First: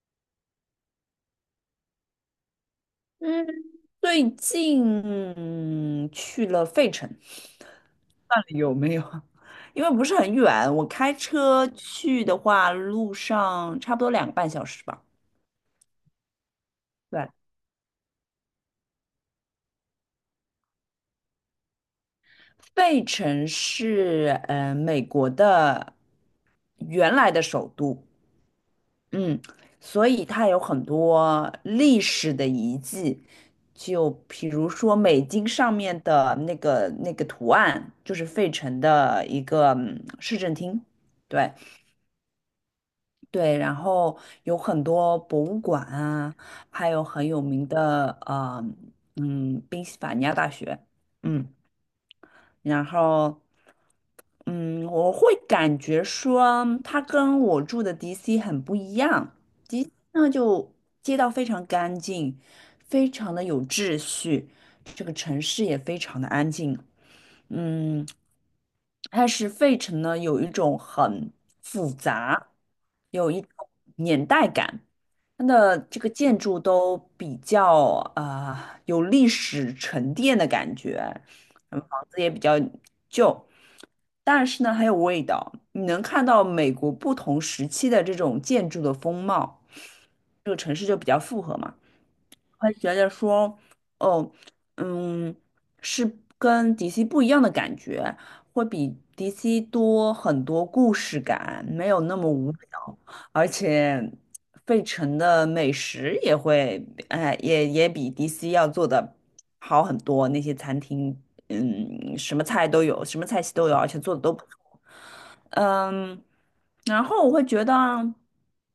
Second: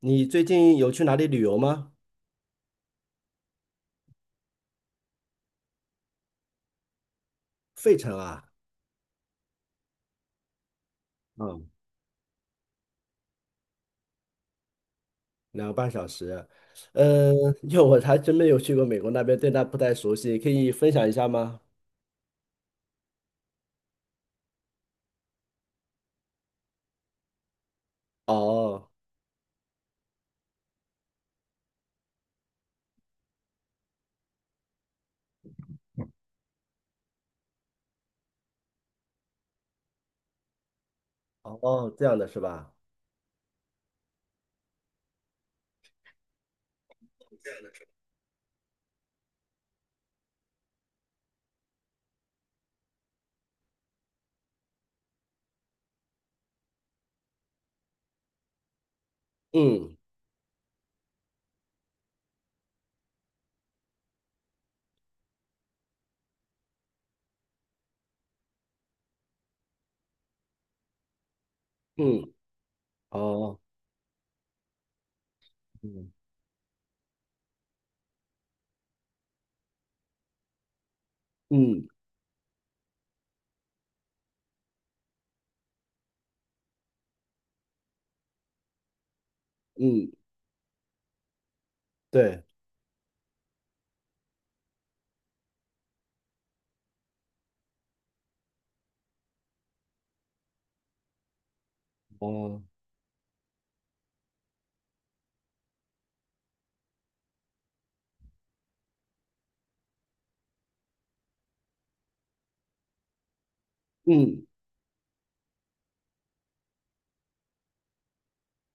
你最近有去哪里旅游吗？嗯，最近去了费城，费城那啊，里有没有？因为不是很远，我开嗯，车去的话，路上差不多两个半小时吧。2个半小时。对，嗯，因为我还真没有去过美国那边，对那不太熟悉，可以分享一下吗？费城是美国的原来的首都，哦，嗯，所以它有很多历史的遗迹，就比如说美金上面的那个图案，就是费城的一个市政厅。对，哦，这样的是吧？对，然后有很多博物馆啊，还有很有名的宾夕法尼亚大学，嗯。然后，嗯，我会感觉说它跟我住的 DC 很不一样。DC 嗯呢，就街道非常干净，非常的有秩序，这个城市也非常的安静。嗯，但是费城呢，有一种很复嗯，杂，有一种哦，年代感。它的这个嗯建筑都比较有历史沉淀的感觉，嗯子也比较旧，但是呢很有味道。你能看到美国不同时期的这种建筑的风貌，嗯，这个城市就比较复合嘛。对，会觉得说，哦，嗯，是跟 DC 不一样的感觉，会比 DC 多很多故事感，没有那么无哦，聊，而且费城的美食也会，哎，也比 DC 要做的好很多，那些餐厅，嗯，什么菜都有，什么菜系都有，而且做的都嗯不嗯，然后我会觉得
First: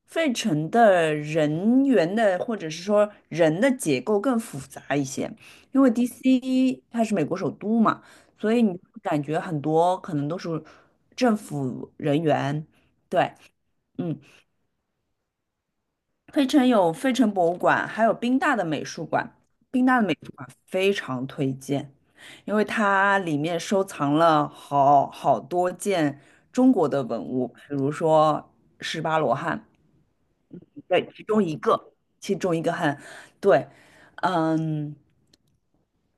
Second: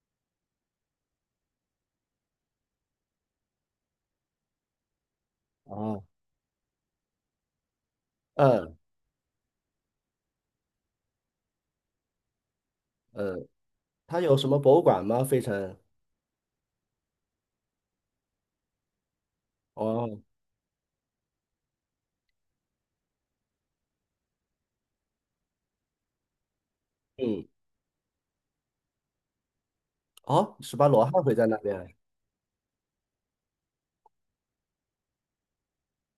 费城的人员的或者是说人的结构更复杂一些，因为 哦，DC 它是美国首都嘛，所以你嗯会感觉很多可能都是政府人员，对。嗯，嗯。他有什么博物馆吗？费城？费城有费城博物馆，还有宾大的美术馆。宾大的美哦，术馆非常推荐，因为它里面收藏了好好多件中国的文嗯，物，比如说十八罗汉，哦，十八罗对，汉其会中在一那个，边。其中一个汉，对，嗯，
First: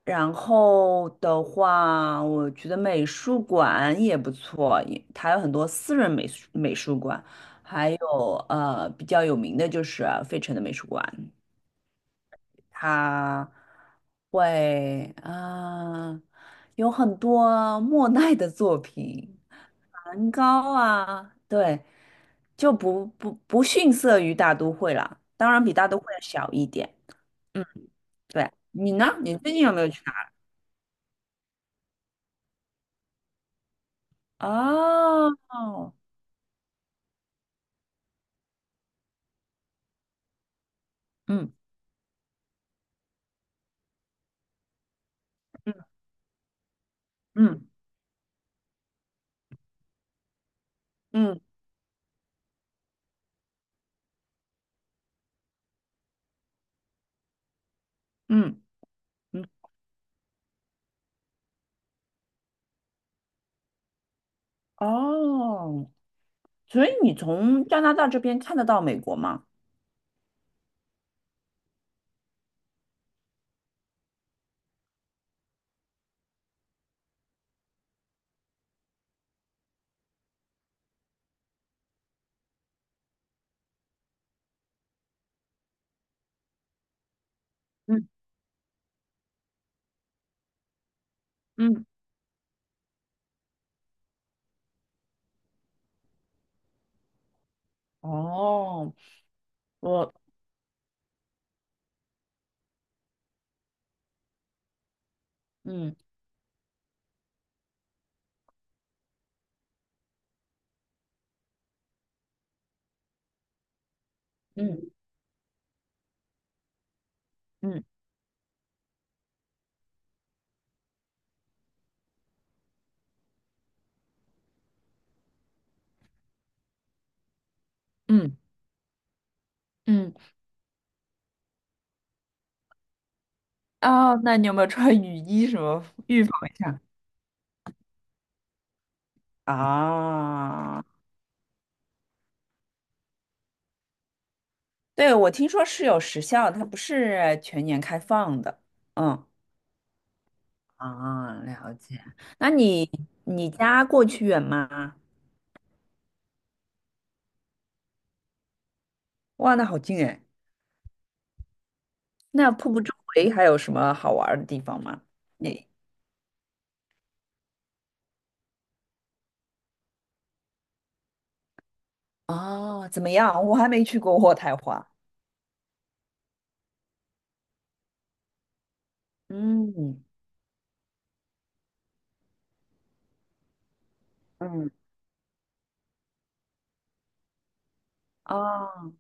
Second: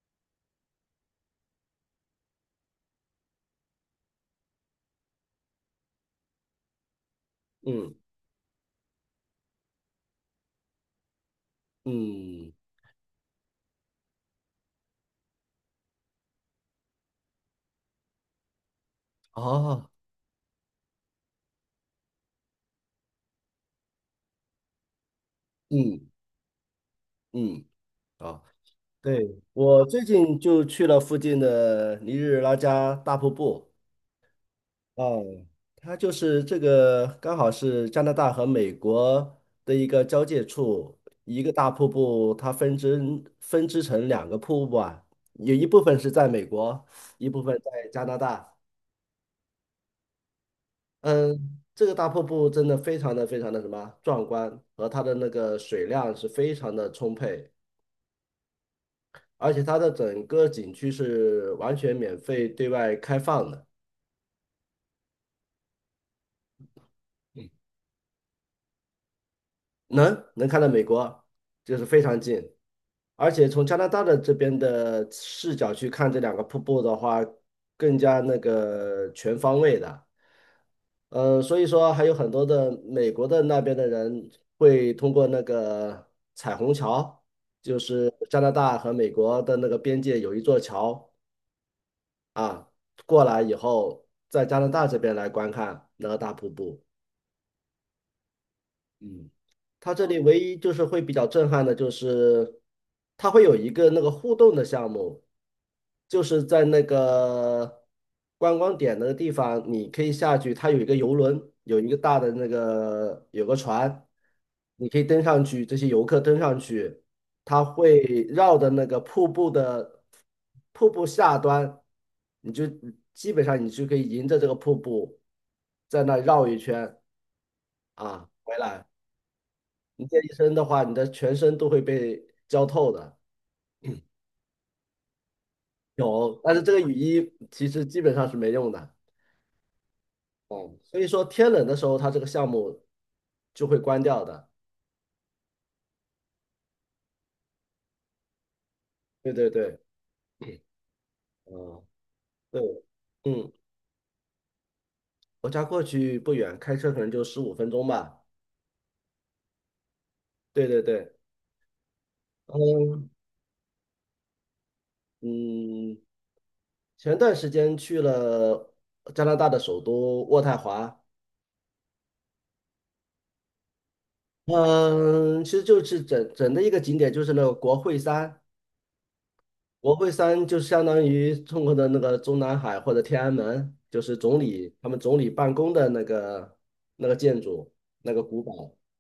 然后的话，我觉得美术馆也不错，也它有很多私人美术馆，还嗯有比较有名的就是费城的美术馆。嗯，他会有很多莫奈的作品，哦，梵高啊，对，就不逊色于大都会了。当然比大都会嗯小一点。嗯，嗯，哦。对，你呢？对，你最近有没我有去最近就去了附近的尼日拉加大瀑布啊，哪？哦，它就是这个刚好是加拿大和美国的一个交界处，一个嗯，大瀑布，它分支成两个瀑布啊，有一部嗯，分是在美国，一部分嗯，在加拿大。嗯，嗯，这个大瀑布真的非常的非常的什么壮观，和它的那个水量是非常的充沛，嗯，嗯，而且它的整个景区是完全免费对外开放的。哦，所以你从加拿大这边看得到美国吗？能看到美国，就是非常近，而且从加拿大的这边的视角去看这两个瀑布的话，更加那个全方位的。所以说还有很多的美国的那边的人会通过那个彩虹桥，就嗯，是加拿大和美国的那个边界有一座桥嗯，啊，过来以后，在加拿大这边来观看那个大瀑布。哦，嗯，它这我里唯一就是会比较震撼的，就是它会有一个那个互动的项目，嗯，就是在那个观光点那个地方，你可以下去，它有一个游轮，有一个大的那个有个船，你嗯，可以登上去，这些游客登上去，它嗯。会绕着那个瀑布的瀑布下端，你就基本上你就可以迎着这个瀑布在那绕一圈啊嗯，回来。你嗯，这一身的话，你的全身都会被浇透的。哦，那你有没有穿雨衣什么预防有，但是一这个下？雨衣其实基本上是没用的。啊，所以说天冷的时候，它这个项目就会关掉的。对，我听说是有时效，它不是全年开放的。嗯，对对对，啊，了嗯，解。那对，你你嗯，家过去远吗？我家过去不远，开车可能就15分钟吧。哇，那好近哎。对对对，那瀑布周嗯围还有什么好玩儿的地方吗？你嗯，前段时间去了加拿大的首都渥太华，哦，怎么样？我还没去过渥太华。嗯，其实就是整整的一个景点就是那个国会山。国嗯，会山就相当于中国的那个中南海或者天安门，就是总嗯，理他们总理办公的那个建筑，那个古堡，哦，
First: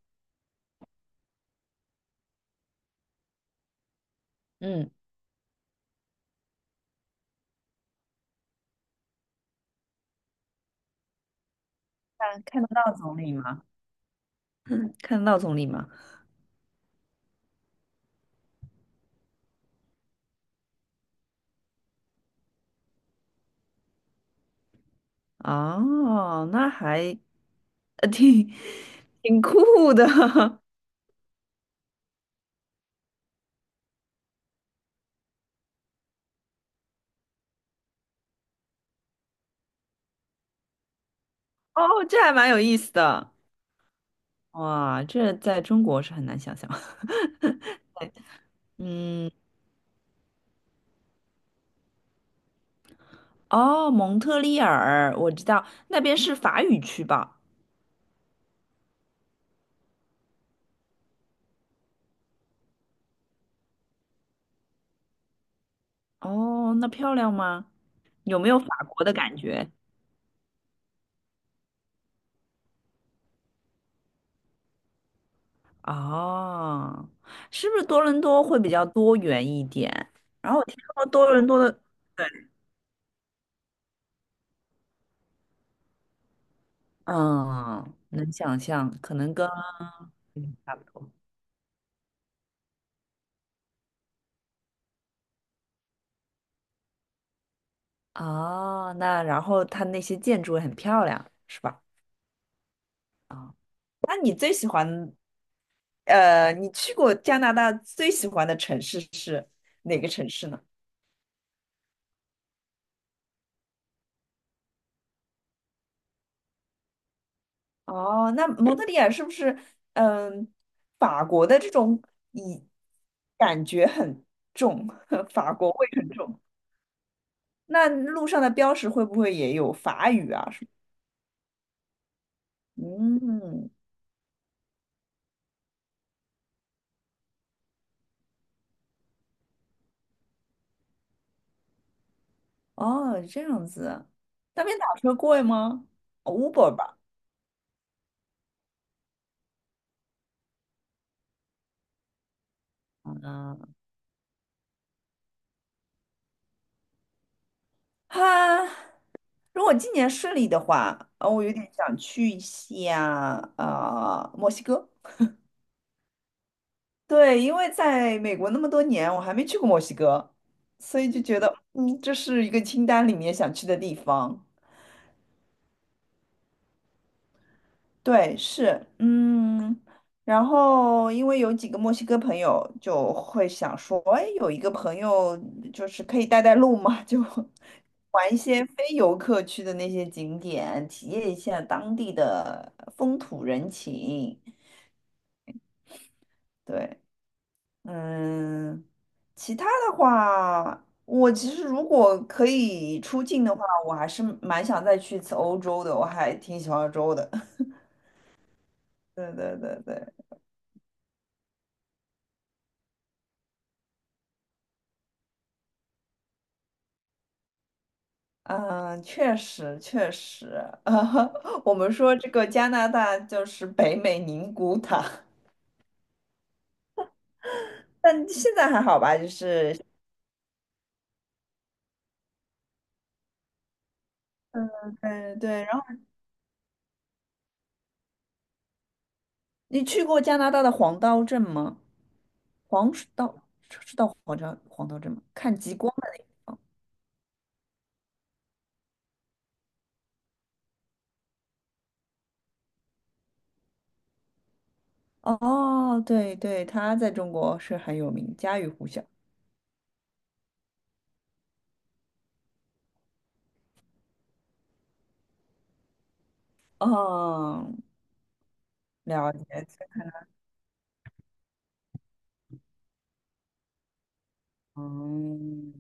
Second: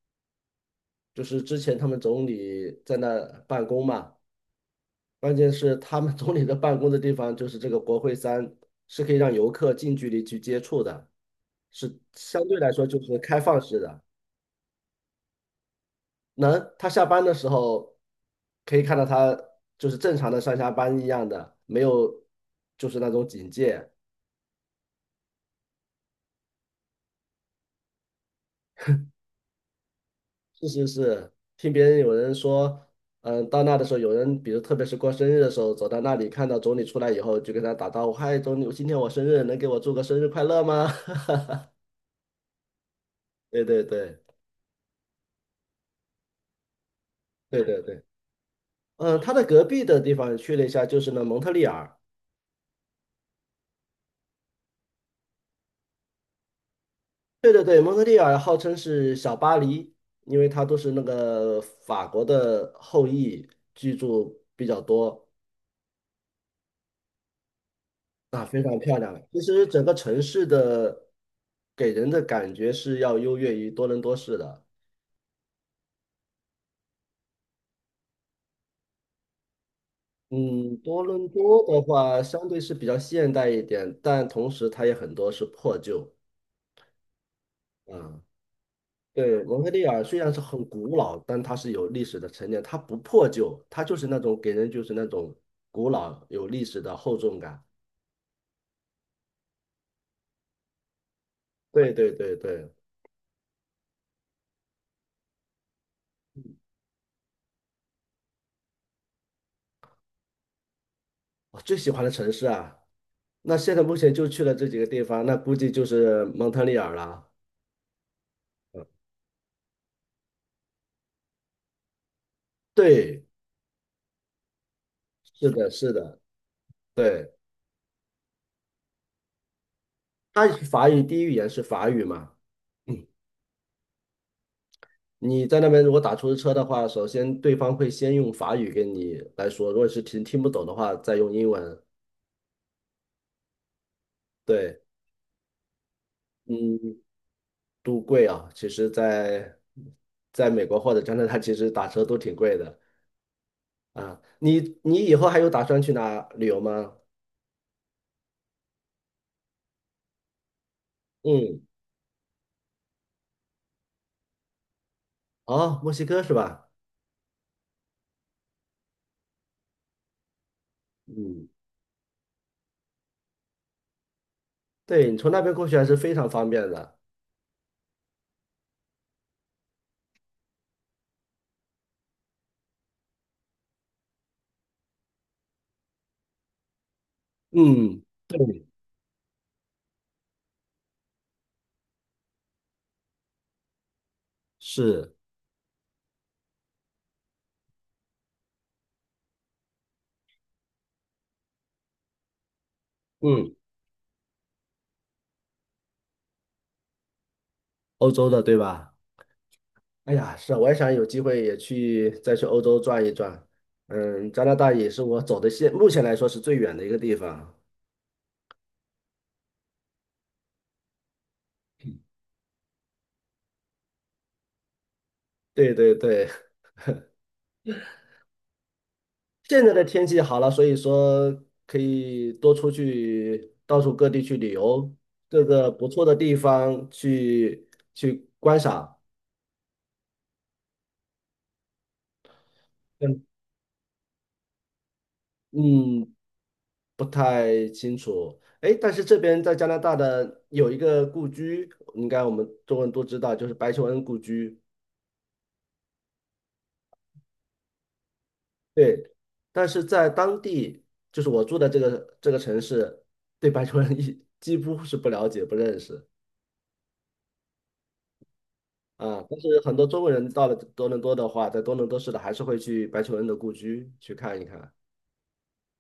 就是之前他们总理在那办公嘛。嗯，关键是他们总理的办公的地方就是这个国会山，是可以让游客近距离去接触的，是看相对看得来说到就总是理开放吗？式的。看得到总理吗？能，他下班的时候可以看到他就是正常的上下班一样的，没有就是那种警戒。哦，那还呃挺挺酷的 是是是，听别人有人说，嗯，到那的时候，有人比如特别是过生日的时候，走到那里看到总理出来以后，就跟他打招呼：“嗨，总理，今天我生日，能给我祝个生日快乐吗？” 哦，这还蛮有意思的。对对对哇，这在中国是很难想象。对对对，嗯，嗯，他的隔壁的地方去了一下，就是那蒙特利尔。哦，蒙特利尔，我知道那边是法语区吧？对对对，蒙特利尔号称是小巴黎，因为它都是那个法国的后裔居住比较多。哦，那漂亮吗？有没有法国的感其实觉？整个城市的给人的感觉是要优越于多伦多市的。哦，是不是多伦多会比较多元一点？然后我听嗯，多说伦多伦多多的的，话，相对是比较现代一点，但同时它也很多是破旧。嗯，啊，能想象，可能对，跟蒙特利尔虽然是嗯很差不古多。老，但它是有历史的沉淀，它不破旧，它就是那种给人就是那种古老有历史的厚重感。哦，那然后它那些建筑也很漂亮，是吧？对对对对，啊、那你最喜欢，你去过加拿大最喜欢的城市是哪个城市呢？我最喜欢的城市啊，那现在目前就去了这几个地方，那估计就是蒙特利尔了。哦，那蒙特利尔是不是，嗯，法国的这种以对，感觉很重，是法的，国味是很的，重。对，那路上的标识会不会也有法语它啊什么？法语第一语言是法语嘛。嗯嗯，你在那边如果打出租车的话，首先对方会先用法语跟你来说，如果是听不懂的话，再用英文。哦，这样子，那边对，打车贵吗？Uber 吧。嗯，都贵啊，其实在，在美国或者加拿大，其实打车都挺贵的嗯，啊。你以后还有打算去哪旅游吗？哈，如果今年顺利的话，我有嗯，点想去一下墨西哥。哦，墨西哥是吧？对，因为在美国那么多年，我还没去过墨西哥，所以就觉嗯，得，嗯，这是一个清单里面想去的地方。对，你从那边过去还是非常方便的。对，是，嗯，然后因为有几个墨西哥朋友，就会想说，哎，有一个朋友就是可以带路嘛，就 嗯，玩一些非游客去的那些景点，体验一下当地的风土人情。是，对，嗯，其他的话，我其实如果可以出境嗯，的话，我还是蛮想再去一次欧洲的，我还挺喜欢欧洲的。欧洲的对吧？对对对哎对，呀，是啊，我也想有机会也去再去欧洲转一转。嗯，加拿大也是我走的目前来说是最远的一个地方。嗯，确实确实，啊，我们说这个加拿大就是北美宁古塔，对对对，但现在还好吧，就现在是，的天气好了，所以说可以多出去到处各地去旅游，嗯各对。个然后不错的地方去观赏。你去过加拿大的黄刀镇吗？黄石嗯道是到黄刀镇吗？看极光。嗯，不太清楚。哎，但是这边在加拿大的有一个故居，应该我们中国人都知道，就是白求恩故居。哦，对对，他在中国是很有名，家喻户晓。对，但是在当地，就是我住的这个城市，对白求恩几乎是不了解、不认识嗯，啊。了但是解。很多中国人到了多伦多的话，在多伦多市的还是会去白求恩的故居去看一看。嗯，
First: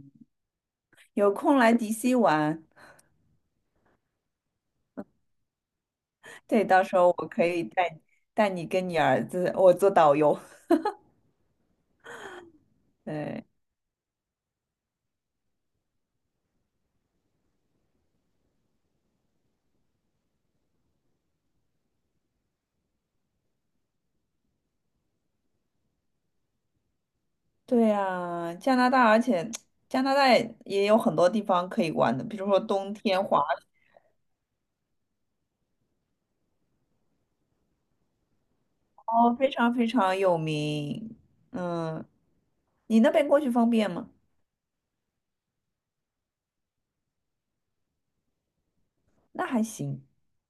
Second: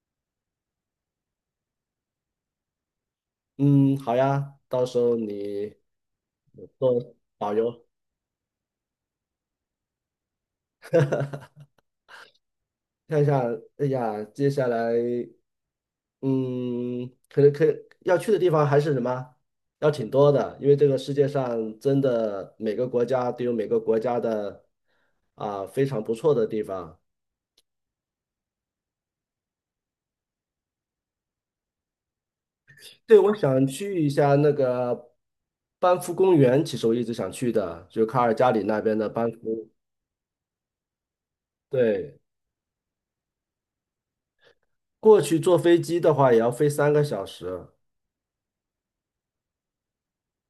有空来DC 玩，嗯，好呀，到时候你对，到时候做我可导以游带你跟你儿子，我做导游。看一下，对，哎呀，接下来嗯，可能要去的地方还是什么，要挺多的，因为这个世界上真的每个国家都有每个国家的非常不错的地方。对呀，加拿大，而且加拿大也有很多地方可以玩的，比如说冬对，天我华，想去一下那个班夫公园，其实我一直想去的，就卡尔加里那边的班哦，非夫。常非常有名。嗯，对，你那边过去方便吗？过去坐飞机的话也要飞3个小时。那还行，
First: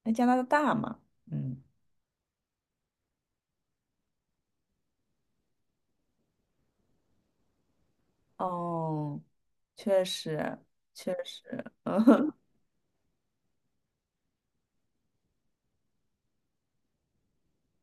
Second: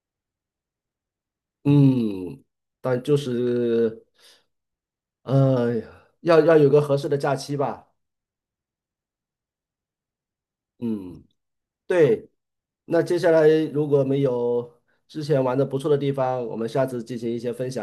那加拿大大嘛，嗯，嗯，但就是呃，要有个合适的假期吧。哦。确实，确嗯。实，对，嗯，那接下来如果没有之前玩的不错的地方，我们下次进行一些分享。